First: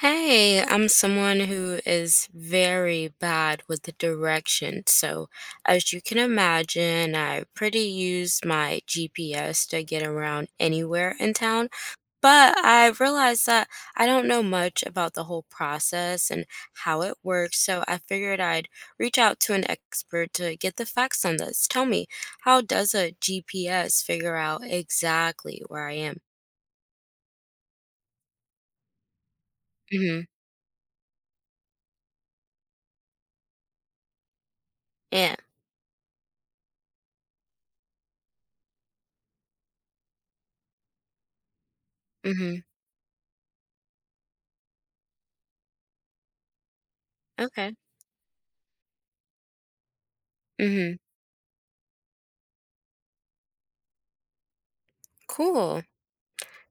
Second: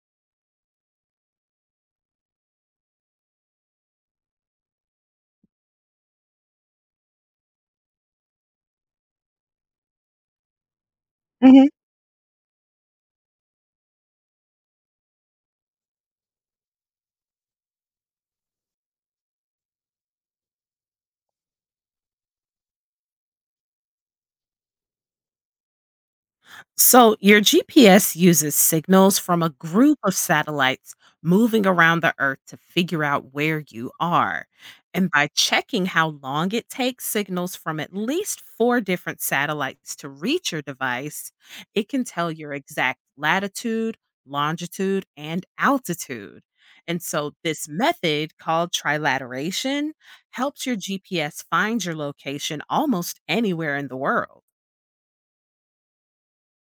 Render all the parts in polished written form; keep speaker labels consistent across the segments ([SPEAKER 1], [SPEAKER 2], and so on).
[SPEAKER 1] Hey, I'm someone who is very bad with the direction. So, as you can imagine, I pretty use my GPS to get around anywhere in
[SPEAKER 2] hmm
[SPEAKER 1] town, but I realized that I don't know much about the whole process and how it works. So, I figured I'd reach out to an expert to get the facts on this. Tell me, how does a GPS figure out exactly where I am?
[SPEAKER 2] So, your GPS uses signals from a group of
[SPEAKER 1] Mm-hmm.
[SPEAKER 2] satellites moving around the Earth to figure out where you are. And by
[SPEAKER 1] Yeah.
[SPEAKER 2] checking how long it takes signals from at least four different satellites to reach your device, it can tell your
[SPEAKER 1] Mm-hmm.
[SPEAKER 2] exact latitude, longitude, and altitude. And so, this
[SPEAKER 1] Okay.
[SPEAKER 2] method called trilateration helps your
[SPEAKER 1] Mm-hmm.
[SPEAKER 2] GPS find your location almost anywhere in the world.
[SPEAKER 1] Cool.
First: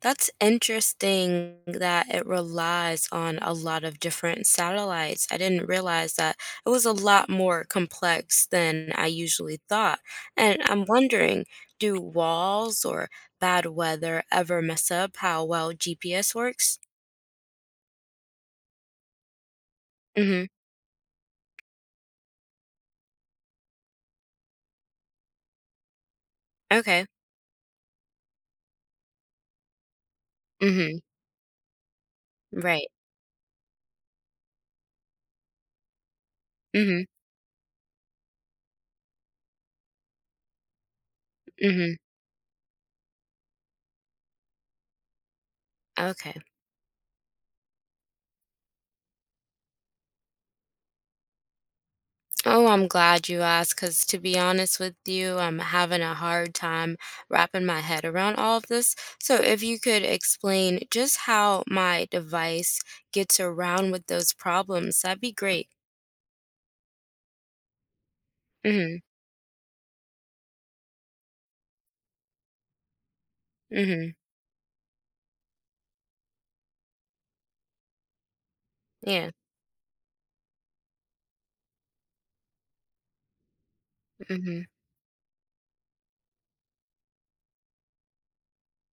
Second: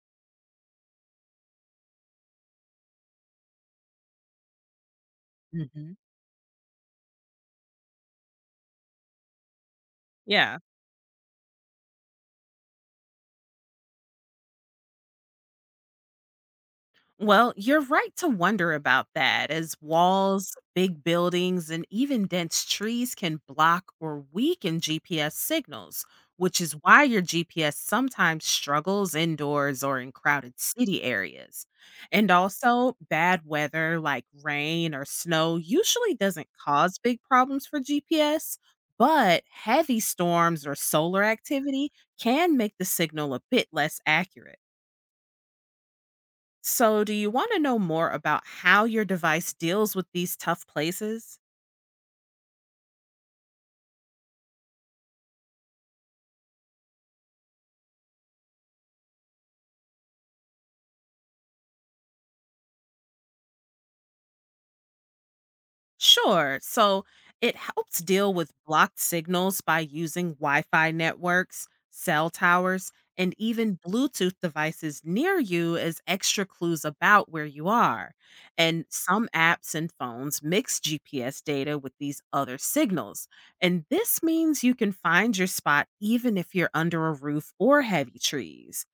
[SPEAKER 1] That's interesting that it relies on a lot of different satellites. I didn't
[SPEAKER 2] Hmm.
[SPEAKER 1] realize that it was a lot more complex than I usually thought.
[SPEAKER 2] Yeah.
[SPEAKER 1] And I'm wondering, do walls or bad weather ever mess up how well GPS works?
[SPEAKER 2] Well, you're right to wonder about that, as
[SPEAKER 1] Mm-hmm.
[SPEAKER 2] walls, big buildings, and even dense trees can block or weaken GPS signals, which is why
[SPEAKER 1] Okay.
[SPEAKER 2] your GPS sometimes struggles indoors or in crowded
[SPEAKER 1] Mm-hmm.
[SPEAKER 2] city areas. And
[SPEAKER 1] Right.
[SPEAKER 2] also, bad weather like rain or snow usually doesn't cause
[SPEAKER 1] Mm-hmm.
[SPEAKER 2] big problems for GPS, but heavy storms or solar
[SPEAKER 1] Mm-hmm.
[SPEAKER 2] activity can make the signal a bit less accurate.
[SPEAKER 1] Okay.
[SPEAKER 2] So, do you want to know more about how your device deals with these tough places?
[SPEAKER 1] Oh, I'm glad you asked because to be honest with you, I'm having a hard time wrapping my head around all of this. So, if you could explain just how my device gets around with those problems, that'd be great.
[SPEAKER 2] Sure. So, it helps deal with blocked
[SPEAKER 1] Mm
[SPEAKER 2] signals by using Wi Fi networks, cell towers, and even
[SPEAKER 1] hmm. Mm
[SPEAKER 2] Bluetooth devices near you as extra clues about where you are. And
[SPEAKER 1] hmm.
[SPEAKER 2] some
[SPEAKER 1] Yeah.
[SPEAKER 2] apps and phones mix GPS data with these other signals. And this
[SPEAKER 1] Mm hmm.
[SPEAKER 2] means you can find your spot even if you're under a roof or heavy trees.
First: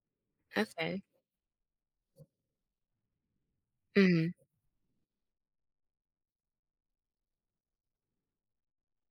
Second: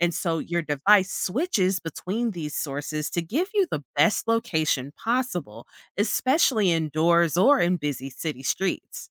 [SPEAKER 2] And so your
[SPEAKER 1] Okay.
[SPEAKER 2] device switches between these sources to give you the
[SPEAKER 1] Mm
[SPEAKER 2] best
[SPEAKER 1] hmm.
[SPEAKER 2] location possible, especially indoors or in busy city streets.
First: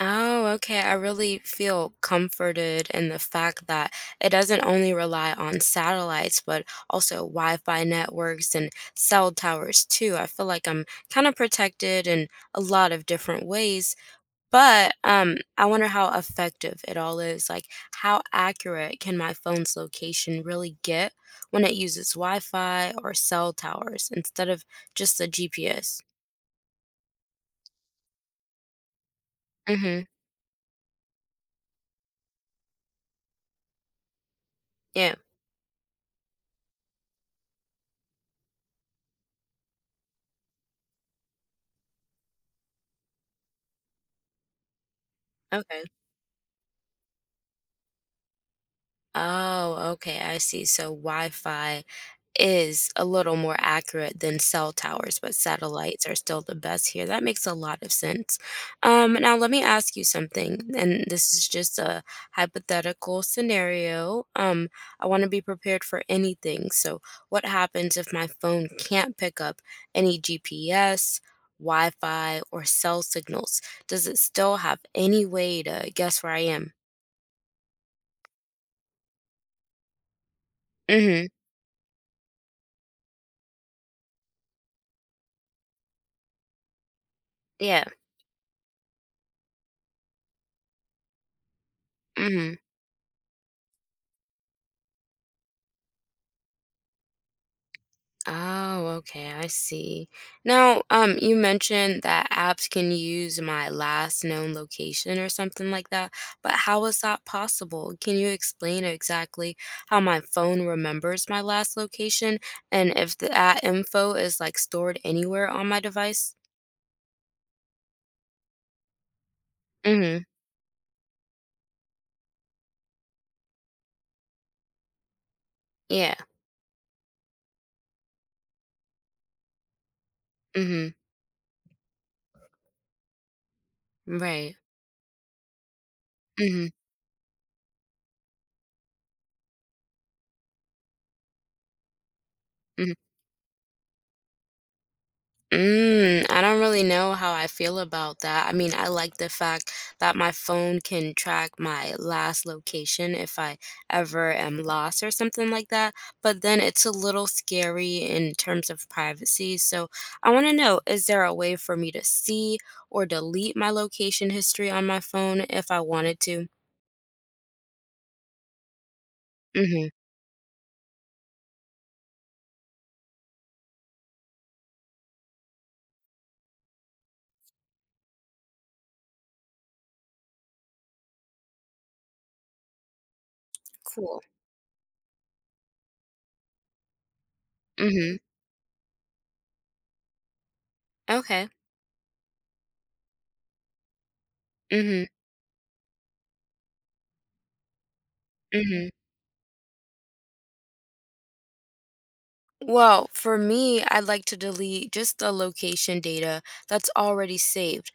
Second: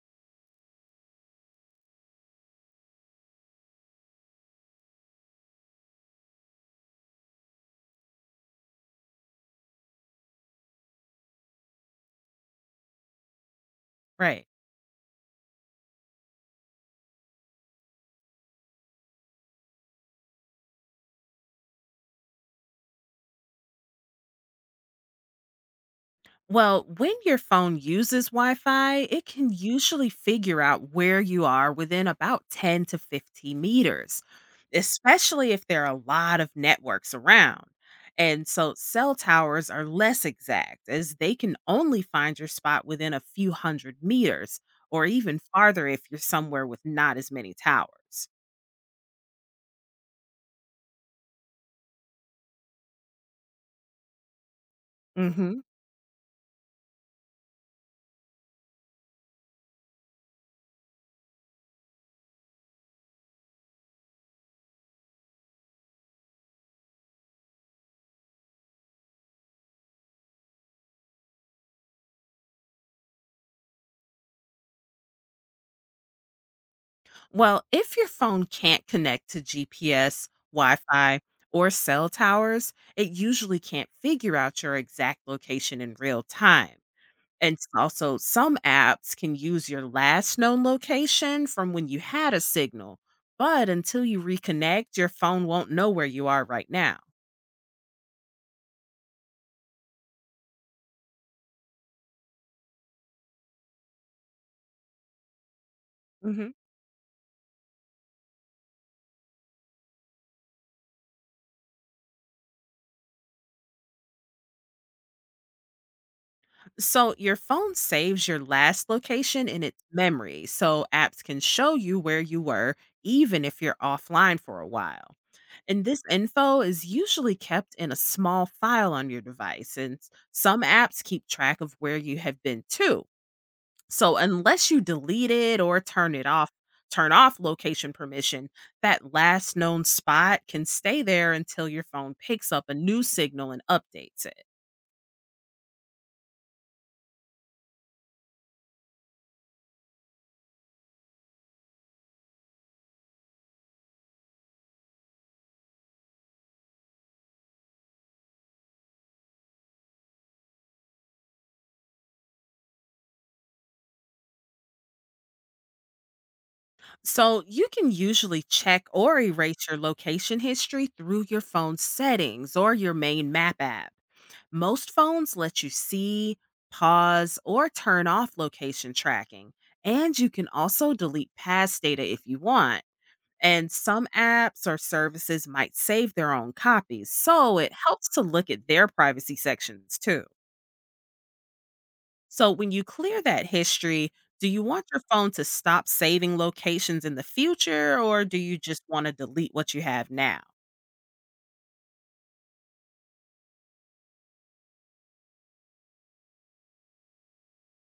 [SPEAKER 1] Oh, okay. I really feel comforted in the fact that it doesn't only rely on satellites, but also Wi-Fi networks and cell towers too. I feel like I'm kind of protected in a lot of different ways,
[SPEAKER 2] Right.
[SPEAKER 1] but I wonder how effective it all is. Like, how accurate can my phone's location really get when it uses Wi-Fi or cell towers instead of just the GPS?
[SPEAKER 2] Well, when your phone uses Wi Fi, it can
[SPEAKER 1] Mm-hmm.
[SPEAKER 2] usually figure out where you are within about 10 to 15 meters,
[SPEAKER 1] Yeah.
[SPEAKER 2] especially if there are a lot of networks around. And so cell towers are less exact, as they can only find your spot within a few hundred meters or even
[SPEAKER 1] Okay.
[SPEAKER 2] farther if you're somewhere with not as many towers.
[SPEAKER 1] Oh, okay, I see. So Wi-Fi is a little more accurate than cell towers, but satellites are still the best here. That makes a lot of sense. Now let me ask you something, and this is just a hypothetical scenario. I want to be prepared for anything. So what happens if my phone can't pick up any GPS, Wi-Fi, or cell signals? Does it still have any way to guess where I am?
[SPEAKER 2] Well, if your phone can't connect to GPS, Wi Fi,
[SPEAKER 1] Mm-hmm.
[SPEAKER 2] or cell towers, it usually can't figure out your exact location in real time. And
[SPEAKER 1] Yeah.
[SPEAKER 2] also, some apps can use your last known location from when you had a
[SPEAKER 1] Mm-hmm.
[SPEAKER 2] signal, but until you reconnect, your phone won't know where you are right now.
[SPEAKER 1] Oh, okay, I see. Now, you mentioned that apps can use my last known location or something like that, but
[SPEAKER 2] hmm
[SPEAKER 1] how is that possible? Can you explain exactly how my phone remembers my last location and if that info is like stored anywhere on my device?
[SPEAKER 2] So, your phone saves your last location in its
[SPEAKER 1] Mm-hmm.
[SPEAKER 2] memory, so apps can show you where you were even if you're offline for a while. And this
[SPEAKER 1] Yeah.
[SPEAKER 2] info is usually kept in a small file on your device, and some
[SPEAKER 1] Mm-hmm.
[SPEAKER 2] apps keep track of where you have been too. So
[SPEAKER 1] Right.
[SPEAKER 2] unless you delete it or turn it off,
[SPEAKER 1] Mm-hmm.
[SPEAKER 2] turn off location permission, that last known spot can stay there until your phone picks up a new signal and updates it.
[SPEAKER 1] Mm, I don't really know how I feel about that. I mean, I like the fact that my phone can track my last location if I ever am lost or something like that, but then it's a little scary in terms of privacy. So I want to know, is there a way for me to see or delete my location history on my phone if I wanted to?
[SPEAKER 2] So you can usually check or erase your
[SPEAKER 1] Mm-hmm.
[SPEAKER 2] location history through your phone's settings or your main map app. Most phones let you see, pause, or turn off location tracking, and you can also delete past data if you want. And some
[SPEAKER 1] Cool.
[SPEAKER 2] apps or services might save their own copies, so it helps
[SPEAKER 1] Mm-hmm.
[SPEAKER 2] to look at their privacy sections too.
[SPEAKER 1] Okay.
[SPEAKER 2] So when you clear that history, do you want your
[SPEAKER 1] Mm-hmm.
[SPEAKER 2] phone to stop saving locations in the future, or do you just
[SPEAKER 1] Mm-hmm.
[SPEAKER 2] want to delete what you have now?
[SPEAKER 1] Well, for me, I'd like to delete just the location data that's already saved,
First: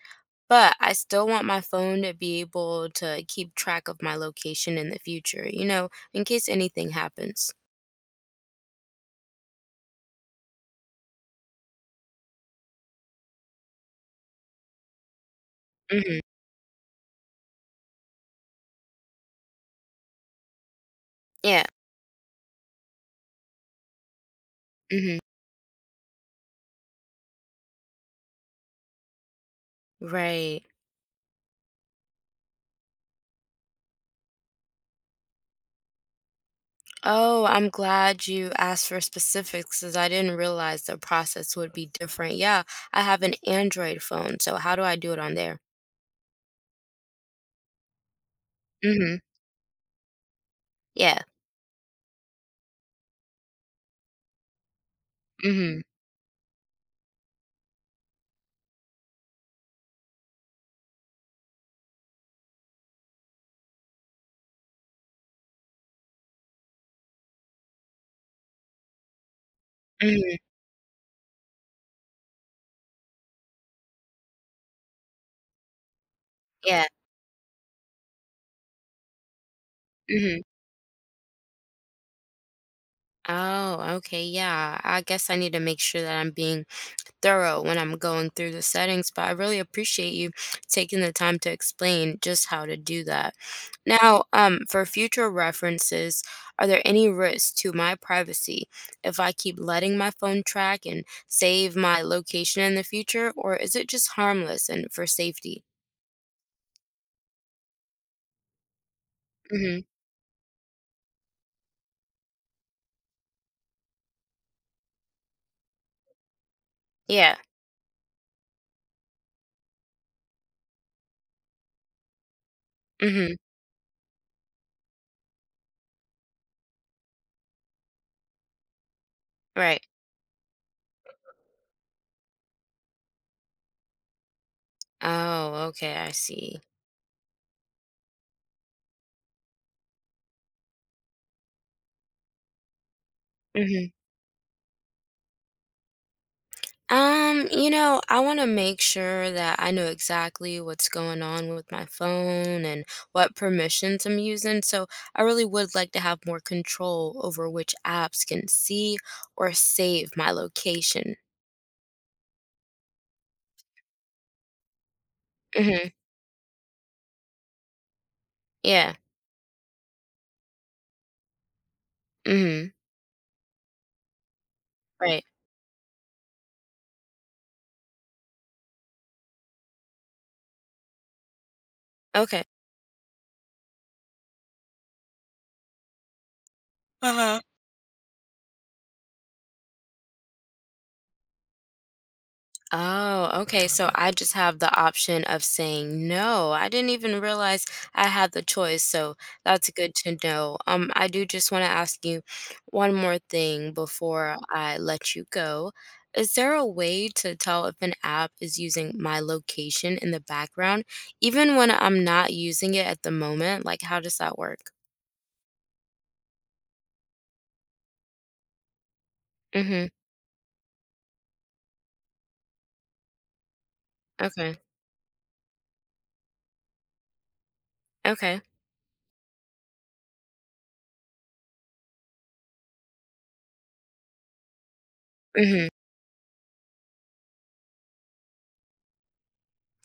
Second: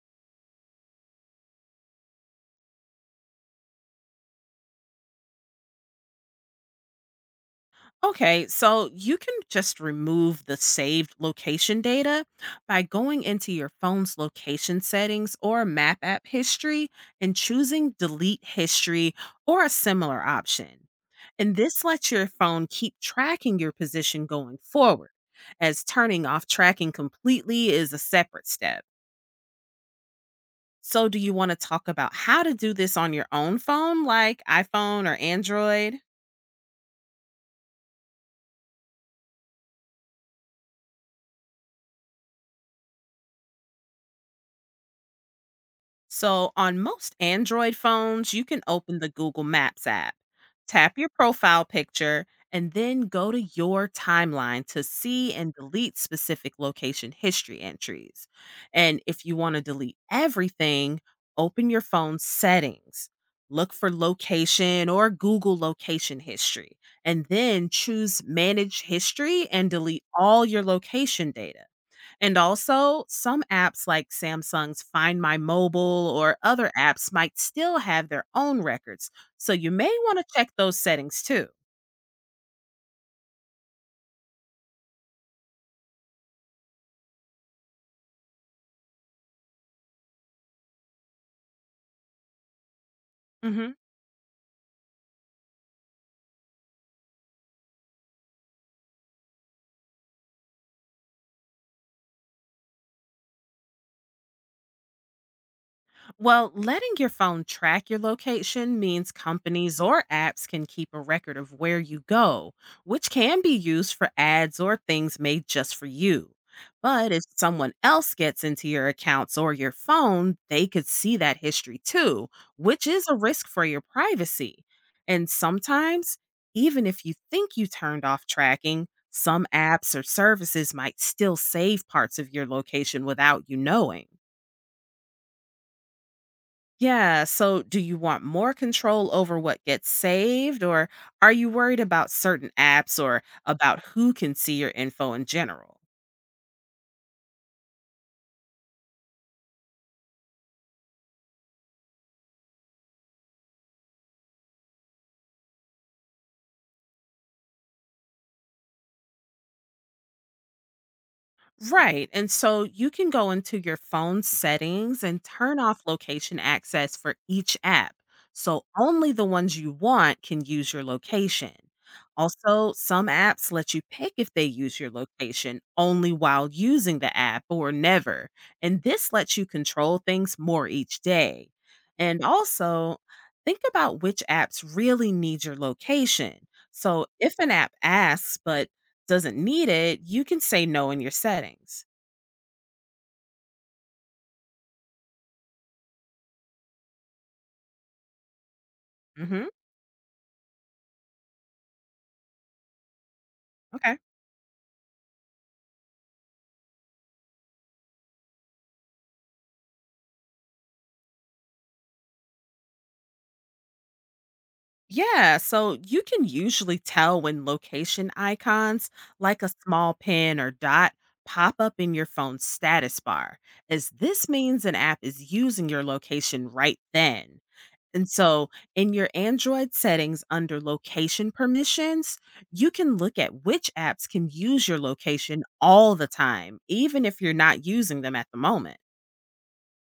[SPEAKER 1] but I still want my phone to be able to keep track of my location in the future, in case anything happens.
[SPEAKER 2] Okay, so you can just remove the saved location data by going into your phone's location settings or map
[SPEAKER 1] Hmm.
[SPEAKER 2] app history and choosing delete history or a similar option. And
[SPEAKER 1] Yeah.
[SPEAKER 2] this lets your phone keep tracking your position going forward,
[SPEAKER 1] Hmm.
[SPEAKER 2] as turning off tracking completely is a separate step.
[SPEAKER 1] Right.
[SPEAKER 2] So, do you want to talk about how to do this on your own phone, like iPhone or Android?
[SPEAKER 1] Oh, I'm glad you asked for specifics because I didn't realize the process would be different. Yeah, I have an Android phone, so how do I do it on there?
[SPEAKER 2] So, on most Android phones, you can open the
[SPEAKER 1] Hmm.
[SPEAKER 2] Google Maps app, tap your
[SPEAKER 1] Yeah.
[SPEAKER 2] profile picture, and then go to your timeline to see and
[SPEAKER 1] Hmm.
[SPEAKER 2] delete specific location history entries. And if you want to delete everything, open your phone's settings. Look for location or Google location history, and then choose manage history and delete
[SPEAKER 1] Hmm.
[SPEAKER 2] all your location data. And also, some apps like Samsung's Find My Mobile or other
[SPEAKER 1] Yeah.
[SPEAKER 2] apps might still have their own records, so you may want to
[SPEAKER 1] Hmm.
[SPEAKER 2] check those settings too.
[SPEAKER 1] Oh, okay. Yeah. I guess I need to make sure that I'm being thorough when I'm going through the settings, but I really appreciate you taking the time to explain just how to do that.
[SPEAKER 2] Mhm.
[SPEAKER 1] Now, for future references, are there any risks to my privacy if I keep letting my phone track and save my location in the future, or is it just harmless and for safety?
[SPEAKER 2] Well, letting your phone track your location means
[SPEAKER 1] Mm-hmm.
[SPEAKER 2] companies or apps can keep a record of where you go, which can be used for ads or things made just for you. But if
[SPEAKER 1] Yeah.
[SPEAKER 2] someone else gets into your accounts or your phone, they could see that history too, which is a
[SPEAKER 1] Mm-hmm.
[SPEAKER 2] risk for your privacy. And sometimes, even if you think you turned off tracking, some
[SPEAKER 1] Right.
[SPEAKER 2] apps or services might still save parts of your location without you knowing.
[SPEAKER 1] Oh, okay. I see.
[SPEAKER 2] Yeah. So, do you want more control over what gets saved, or are you worried about certain apps or about
[SPEAKER 1] Mm-hmm.
[SPEAKER 2] who can see your info in general?
[SPEAKER 1] You know, I want to make sure that I know exactly what's going on with my phone and what permissions I'm using. So I really would like to have more control over which apps can see or save my location.
[SPEAKER 2] Right. And so you can go into your phone settings and turn off
[SPEAKER 1] Mm-hmm.
[SPEAKER 2] location access for each app. So
[SPEAKER 1] Yeah.
[SPEAKER 2] only the ones you want can use your location.
[SPEAKER 1] Mm-hmm.
[SPEAKER 2] Also, some apps let you pick if they use your
[SPEAKER 1] Right.
[SPEAKER 2] location only while using the app or never. And this lets you control things more each day. And
[SPEAKER 1] Okay.
[SPEAKER 2] also, think about which apps really need your location. So if an app asks, but doesn't need it, you can say no in your settings.
[SPEAKER 1] Oh, okay. So I just have the option of saying no. I didn't even realize I had the choice. So
[SPEAKER 2] hmm
[SPEAKER 1] that's good to know. I do just want to ask you one more thing
[SPEAKER 2] Okay.
[SPEAKER 1] before I let you go. Is there a way to tell if an app is using my location in the background, even when I'm not using it at the moment? Like, how does that work?
[SPEAKER 2] Yeah, so you can usually tell when location icons like a
[SPEAKER 1] Mm-hmm.
[SPEAKER 2] small pin or dot pop up in your phone's status bar, as this
[SPEAKER 1] Okay.
[SPEAKER 2] means an app is using your location right then. And
[SPEAKER 1] Okay.
[SPEAKER 2] so in your Android settings under location permissions, you can look at which apps can use your location
[SPEAKER 1] Mm-hmm.
[SPEAKER 2] all the time, even if you're not using them at the moment.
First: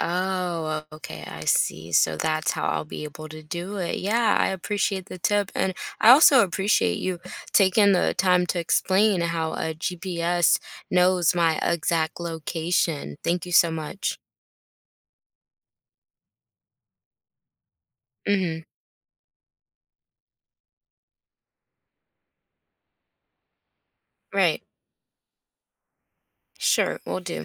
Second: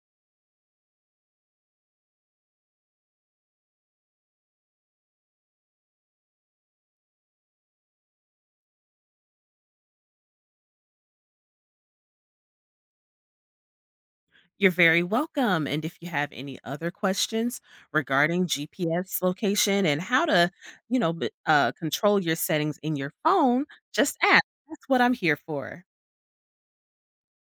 [SPEAKER 1] Oh, okay, I see. So that's how I'll be able to do it. Yeah, I appreciate the tip. And I also appreciate you taking the time to explain how a GPS knows my exact location. Thank you so much.
[SPEAKER 2] You're very welcome. And if you have any other questions regarding
[SPEAKER 1] Mm-hmm.
[SPEAKER 2] GPS location and how to, control your settings in your phone, just ask.
[SPEAKER 1] Right.
[SPEAKER 2] That's what I'm here for.
[SPEAKER 1] Sure, we'll do.